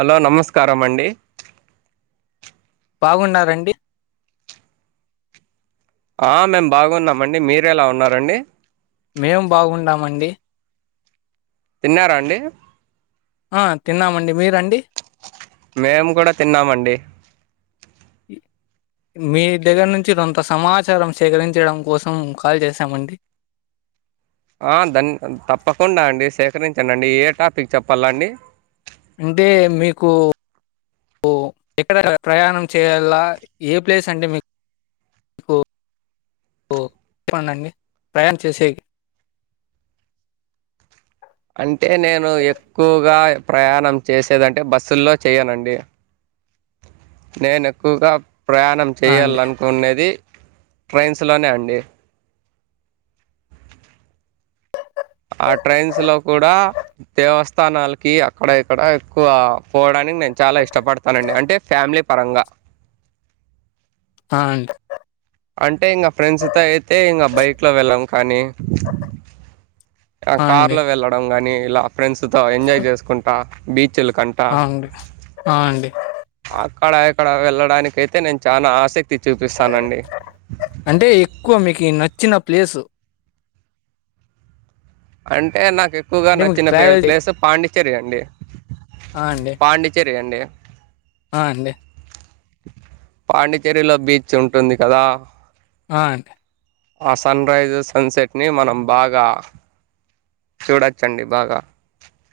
Hello నమస్కారం అండి బాగున్నారండి ఆ మేము బాగున్నామండి మీరేలా ఉన్నరండి మేం బాగున్నామండి తిన్నారా అండి ఆ తిన్నామండి మీరండి మేము కూడా తిన్నామండి ఇ మీ దగ్గర నుంచి కొంత సమాచారం సేకరించడం కోసం కాల్ చేసామండి [inaudible] దన్ తప్పకుండా అండి సేకరించండి ఏ టాపిక్ చెప్పాలా అండి అంటే మీకు ఓ ఎక్కడ ప్రయాణం చేయలా ఏ ప్లేస్ అంటే మీక్ కున్ని ప్రయాణం చేసేక్ [inaudible] అంటే నేను ఎక్కువగా ప్రయాణం చేసేదంటే బస్సుల్లో చెయనండి [inaudible] నేను ఎక్కువగా ప్రయాణం ఆ అండి చేయాలనుకునేది ట్రైన్స్లోనే అండి ఆ ట్రైన్స్లో కూడా దేవస్థానాలకి అక్కడ ఇక్కడ ఎక్కువ పోవడానికి నేను చాలా ఇష్టపడతానండి అంటే ఫ్యామిలీ పరంగా ఆ అండి అంటే ఇంగ ఫ్రెండ్స్తో అయితే ఇంగ బైక్ లో వెళ్ళాం కానీ ఆ కార్ అండి లో వెళ్ళడం గాని ఇలా ఫ్రెండ్స్ తో ఎంజాయ్ చేసుకుంటా బీచ్ ఆ అండి ఆ అండి అక్కడ ఇక్కడ వెళ్ళడానికి అయితే నేను చాల ఆసక్తి చూపిస్తానండి అంటే ఎక్కువ మీకు నచ్చిన ప్లేసు అంటే నాకు ఎక్కువగా అంటే మీకు నచ్చిన ప్లేస్ పాండిచ్చేరి అండి అ అండి తే అండి ఆ అండి పాండిచ్చేరిలో బీచ్ ఉంటుంది కదా ఆ అండి ఆ సన్ రైజ్ ని సన్సెట్ ని మనం బాగా చూడొచ్చండి బాగా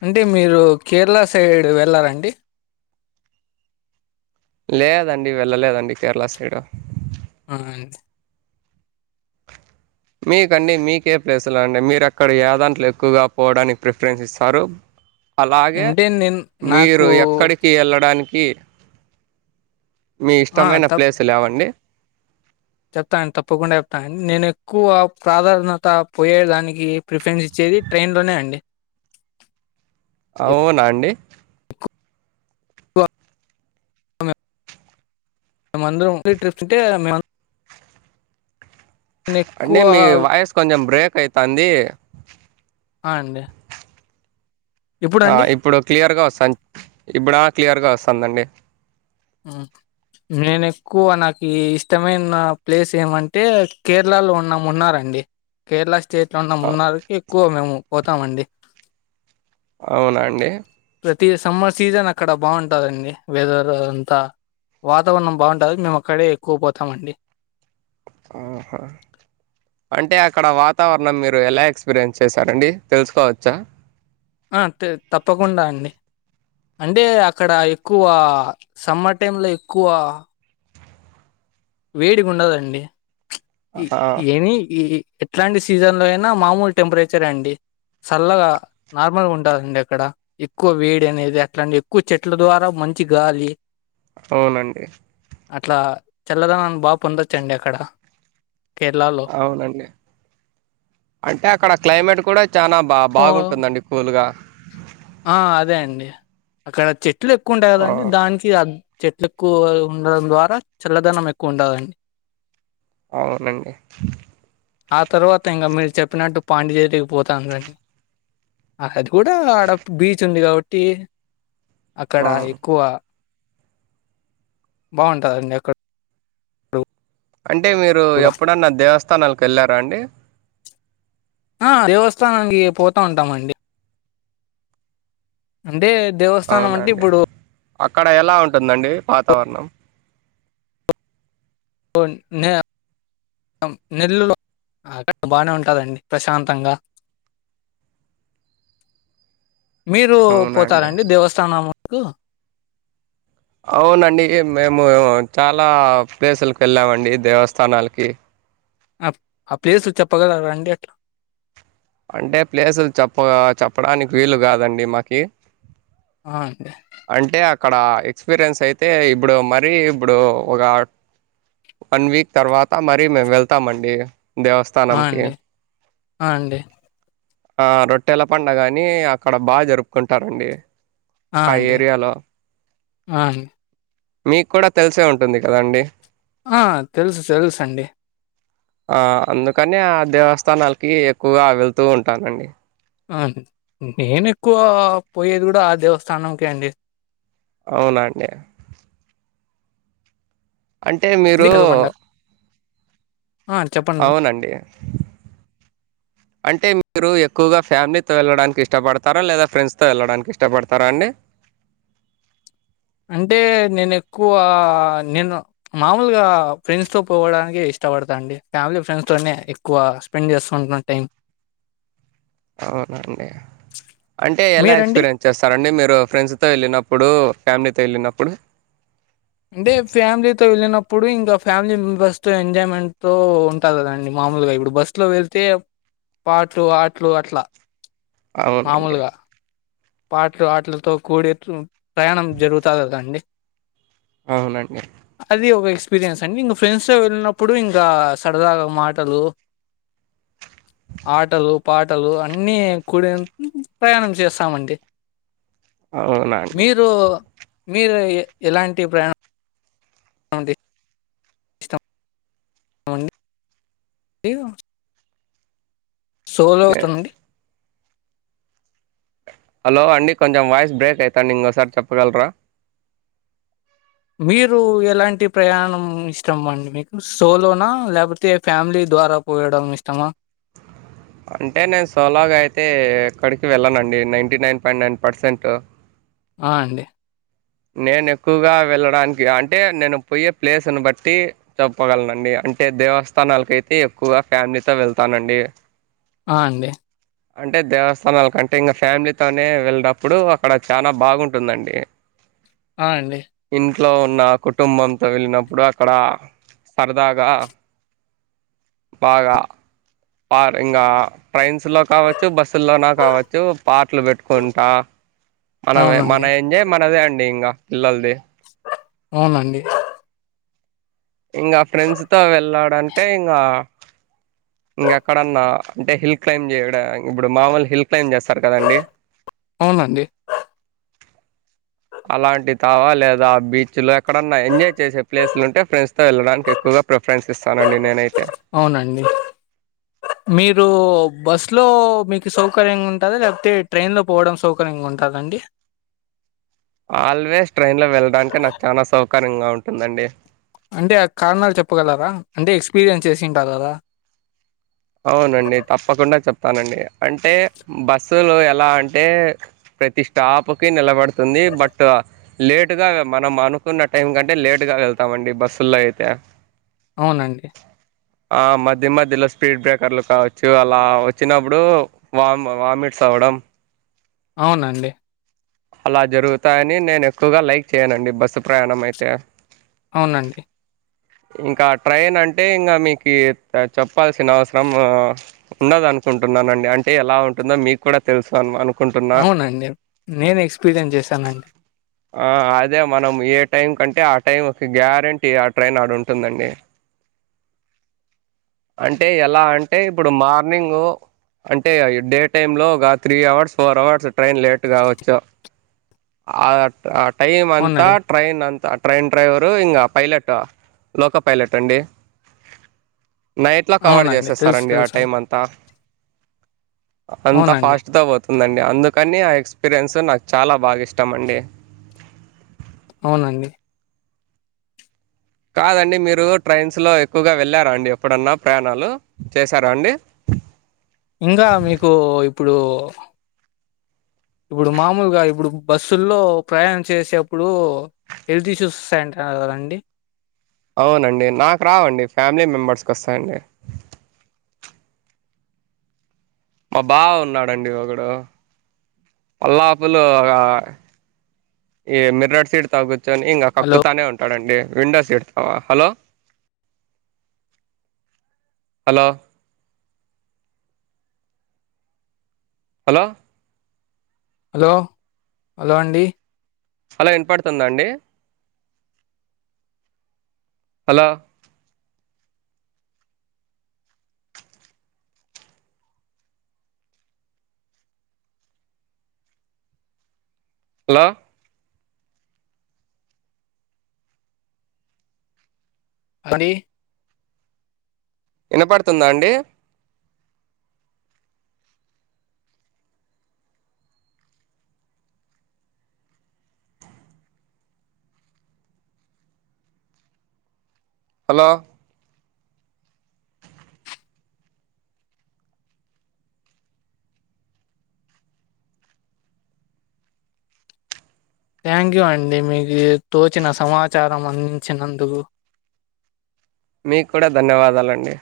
అంటే మీరు కేరళ సైడ్ వెళ్ళారంాండి లేదండి వెళ్ళలేదండి కేరళ సైడ్ అ అం మీకండి మీకే ప్లేసులో అండి మీరు అక్కడ ఏదాంట్లు ఎక్కువగా పోవడానికి ప్రిఫరెన్స్ ఇస్తారు అలాగే అంటే నేను నాకు మీరు ఎక్కడికి వెళ్ళడానికి ఈ మీ ఇష్టమైన ప్లేస్ లేవండి చెప్తానండి తప్పకుండా చెప్తానండి నేను ఎక్కువ ప్రాధాన్యత పోయే దానికి ప్రిఫరెన్స్ ఇచ్చే ట్రైన్ లోనే అండి అవునా అండి ఎక్కువ మేమందరం [unintelligible] అంటే ఎక్కువ మీ వాయిస్ కొంచెం బ్రేక్ అయితాంది అ అండి ఆ ఇప్పుడు క్లియర్ గా వస్తాంది ఇప్పుడా క్లియర్గా వస్తాదండి అ నేను ఎక్కువ నాకు ఇష్టమైన ప్లేస్ ఏమంటే కేరళలో ఉన్నా మున్నారండి కేరళ స్టేట్లో ఉన్న మున్నరికి ఎక్కువ మేము పోతామండి అవునా అండి ప్రతి సమ్మర్ సీజన్ అక్కడ బాగుంటందండి వెదర్ అదంత వాతావరణం బాగుంటాది మేము అక్కడే ఎక్కువ పోతామండి ఆహ అంటే అక్కడ వాతావరణం మీరు ఎలా ఎక్స్పీరియన్స్ చేశారండి తెలుసుకోవచ్చా ఆ తే తప్పకుండా అండి అంటే అక్కడ ఎక్కువ సమ్మర్ టైమ్ లో ఎక్కువ వేడిగా ఉన్నదండి ఈ ఆ! ఏమి ఎట్లాంటి సీజన్ లో అయినా మామూలు టెంపరేచర్ అండి చల్లగా నార్మల్ గా ఉంటాదండి అక్కడ ఎక్కువ వేడి అనేది అట్లాంని ఎక్కువ చెట్ల ద్వారా పచ్చి గాలి అవునండి అట్లా చల్లదానిని బాగా పొందొచ్చండి అక్కడ కేరళలో. అవునండి అంటే అక్కడ క్లైమేట్ కూడా చానా బా ఓహ్! బాగుంటుందండి కూల్గా ఆ అదే అండి అక్కడ చెట్లు ఎక్కువుంటాయి ఆ కదండి దానికి అ చెట్లు ఎక్కువ ఉండడం ద్వారా చల్లదనం ఎక్కువ ఉండాదండి అవునండి ఆ తర్వాత ఇంకా మీరు చెప్పినట్టు పాండిచెర్రీ కి పోత అన్నది అది కూడా ఆడ బీచ్ ఉంది కాబట్టి అక్కడ ఆ ఎక్కువ బాగువుంటాదండి అక్కడ అంటే మీరు కూడా ఎప్పుడన్నా దేవస్థానాలకు వెళ్ళారా అండి ఆ దేవస్థానానికి పోతా ఉంటామండి అంటే దేవస్థానం అంటే అవునండి ఇప్పుడు అక్కడ ఎలా ఉంటుందండి వాతావరణం [unintelligible] నెల్లూలో బానే ఉంటాదండి ప్రశాంతంగా మీరు అవునండి పోతారండి దేవస్థానముకు అవునండి మేము చాలా ప్లేసులకి వెళ్ళామండి దేవస్థానాలకి ఆ ఆ ప్లేస్ చెప్పగల రండి అట్లా అంటే ప్లేసులు చెప్ప చెప్పడానికి వీలు కాదండి మాకి ఆహ్ అండి. అంటే అక్కడ ఎక్స్పీరియన్స్ అయితే ఇప్పుడు మరీ ఇప్పుడు ఒక. వన్ వీక్ తర్వాత మరి మేము వెళ్తామండి. ఆ దేవస్థానంకి అండి ఆ అండి ఆహ్ రొట్టెల పండుగని అక్కడ బాగా జరుపుకుంటారండి. ఆ అంటే ఏరియాలో ఆహ్. మీకు కూడా తెలిసే ఉంటుంది కదా అండి. ఆహ్ తెలుసు తెలుసు అండి. ఆహ్ అందుకనే ఆ దేవస్థానాలకి ఎక్కువగా వెళ్తూ ఉంటానండి. ఆహ్ నేను ఎక్కువ పోయేది కూడా ఆ దేవస్థానంకే అండి. అవునా అండి. మీరు పీర్ల పండక్ ఆహ్ చెప్పండి. అవునండి అంటే మీరు ఎక్కువగా ఫ్యామిలీతో వెళ్ళడానికి ఇష్టపడతారా లేదా ఫ్రెండ్స్తో వెళ్ళడానికి ఇష్టపడతారా అండి. అంటే నేను ఎక్కువ నేను మామూలుగా ఫ్రెండ్స్ తో పోవడానికే ఇష్టం. ఇష్టపడతాండి ఫ్యామిలీ ఫ్రెండ్స్ తోనే ఎక్కువ స్పెండ్ చేస్తా ఉంటున్నా టైం. అవునండి. అంటే ఎలా మీరండి? ఎక్స్పీరియన్స్ చేస్తారండి మీరు ఫ్రెండ్స్ తో వెళ్ళినప్పుడు ఫ్యామిలీ. వేళ్ళినప్పుడు. అంటే ఫ్యామిలీతో వెళ్ళినప్పుడు ఇంకా ఫ్యామిలీ మెంబర్స్ తో ఎంజాయ్మెంట్ తో ఉంటారు కదండి మా. మామూలుగా ఇప్పుడు బస్ లో వెళ్తే పాటలు ఆటలు అట్లా. అవునండి. మామూలుగా. పాటలు ఆటలతో కూడేట్లు ప్రయాణం జరుగుతది కాదండి. అవునండి. ఎక్స్పీరియన్స్ అన్ని ఇంక ఫ్రెండ్స్తో వెళ్ళినప్పుడు ఇంకా సరదాగా మాటలు. ఆటలు పాటలు అన్ని కూడి ప్రయాణం చేస్తామండి. అవును అండి. మీరు మీరు ఎ ఎలాంటి ప్రయాణం. అండి. అవునండి. ఆహ్. సోలో నే అవుతమండి. హలో అండి కొంచెం వాయిస్ బ్రేక్ అయితాంది ఇంకోసారి చెప్పగలరా. మీరు ఎలాంటి ప్రయాణం ఇష్టం అండి మీకు సోలోనా లేకపోతే ఫ్యామిలీ. సోలో పోవడం ఇష్టమా. అంటే నేను సోలోగా అయితే ఎక్కడికి వెళ్ళానండి ninety nine point nine percent. ఆహ్ అండి. నేను ఎక్కువగా వెళ్ళడానికి అంటే నేను పోయే ప్లేస్ని బట్టి చెప్పగను అండి ఆహ్. అంటే దేవస్థానాలకు అయితే ఎక్కువగా ఫ్యామిలీతో వెళ్తానండి. ఆహ్ అండి. అంటే దేవస్థానాల కంటే ఇంకా ఫ్యామిలీతోనే వెళ్ళినప్పుడు అక్కడ చానా బాగుంటుందండి. ఆహ్ అండి. లో నా కుటుంబంతో వెళ్ళినప్పుడు అక్కడ సరదాగా. బాగా ఆడ ఇంగ. ట్రైన్స్ లో కావచ్చు బస్సుల్లో కావచ్చు పాటలు పెట్టుకుంటా అలాగ మన అవునండి ఏంజయ్ మనదే అండి ఇంకా పిల్లలది అవునండి ఇంకా ఫ్రెండ్స్ తో వెళ్ళాడంటే ఇంగ ఇంకా అక్కడన్నా అంటే హిల్ క్లైంమ్ చేయడం ఇప్పుడు మామూలు హిల్ ప్లెన్ చేస్తారు కదండి అవునండి అలాంటి తావా లేదా బీచ్ లో అక్కడన్నా ఎంజాయ్ చేసే ప్లేస్లు ఉంటే ఫ్రెండ్స్తో వెళ్లడానికి ఎక్కువగా ప్రిఫరెన్స్ ఇస్తానండి నేనైతే మీరు ఇంట్లో మీకు సౌకర్యంగా ఉంటద లేకపోతే ట్రైన్లో పోవడం సౌకర్యంగా ఉంటదండి ఆల్వేస్ ట్రైన్ లో వెళ్ళడానికే నాకు చాలా సౌకర్యంగా ఉంటుందండి అంటే ఆ కారణాలు చెప్పగలరా అంటే ఎక్స్పీరియన్స్ చేసింటారు కదా అవునండి తప్పకుండా చెప్తానండి అంటే బస్ బస్సులు ఎలా అంటే ప్రతి స్టాప్ కి నిలబడుతుంది బట్ లేటుగా వే మనం అనుకున్న టైం కంటే లేట్గా వెళ్తామండి బస్సుల్లో అయితే అవునండి ఆ మద్యమద్యలో స్పీడ్ బ్రేకర్లు కావచ్చు అలా వచ్చినప్పుడు వా వామిట్స్ అవ్వడం అవునండి అలా జరుగుతాయని నేను ఎక్కువగా లైక్ చేయనండి బస్సు ప్రయాణం అయితే అవునండి ఇంకా ట్రైన్ అంటే ఇంకా మీకు చెప్పాల్సిన అవసరం ఉండదనుకుంటుననండీ అంటే ఎలా ఉంటుందో మీకు కూడా తెలుసు అనను అవునండి నేను ఎక్స్పీరియన్స్ చేశానండి ఆ అదే మనం ఏ టైం కంటే ఆ టైం గ్యారంటీ ఆ ట్రైన్ ఆ ఉంటుందండి అంటే ఎలా అంటే ఇప్పుడు మార్నింగ్ అంటే డే టైంలో ఒక three hours four hours train late కావచ్చు ఆ ఆ టైం అంతా అవునండి. ట్రైన్ అంతా ట్రైన్ డ్రైవరు ఇంకా పైలట్ లోకో పైలట్ అండి నైట్లో కవర్ అవునండి. తెలుసు చేసేస్తారండి ఆ టైం తెలుసండి. అంతా అంత అవునండి. ఫాస్ట్ తో పోతుందండి అందుకని ఆ ఎక్స్ పిరియన్స్ నాకు చాలా బాగా ఇష్టం అండి అవునండి కాదండి మీరు ట్రైన్స్ లో ఎక్కువగా వెళ్ళారా అండి ఎప్పుడన్నా ప్రయాణాలు చేసారా అండి ఇంకా మీకు ఇప్పుడు ఇప్పుడు మామూలుగా ఇప్పుడు బస్సుల్లో ప్రయాణం చేసేప్పుడు హెల్త్ ఇష్యూస్ ఏం కదండి అవునండి నాకు రావండి ఫ్యామిలీ మెంబర్స్క్ వస్తాయండి మా బావ ఉన్నాడండి ఒకడు మల్లాపులు ఈ మిర్రర్ సైడ్ కూర్చొని ఇంక హలో! కక్కుతానే ఉంటాడండి windows seat hello hello hello hello hello అండి హలో ఇనపడుతుందాండి హలో హలో పని ఇనపడుతుందా అండి హలో థ్యాంక్ యూ అండి మీకు తోచిన సమాచారం అందించినందుకు మీకు కూడా ధన్యవాదాలండి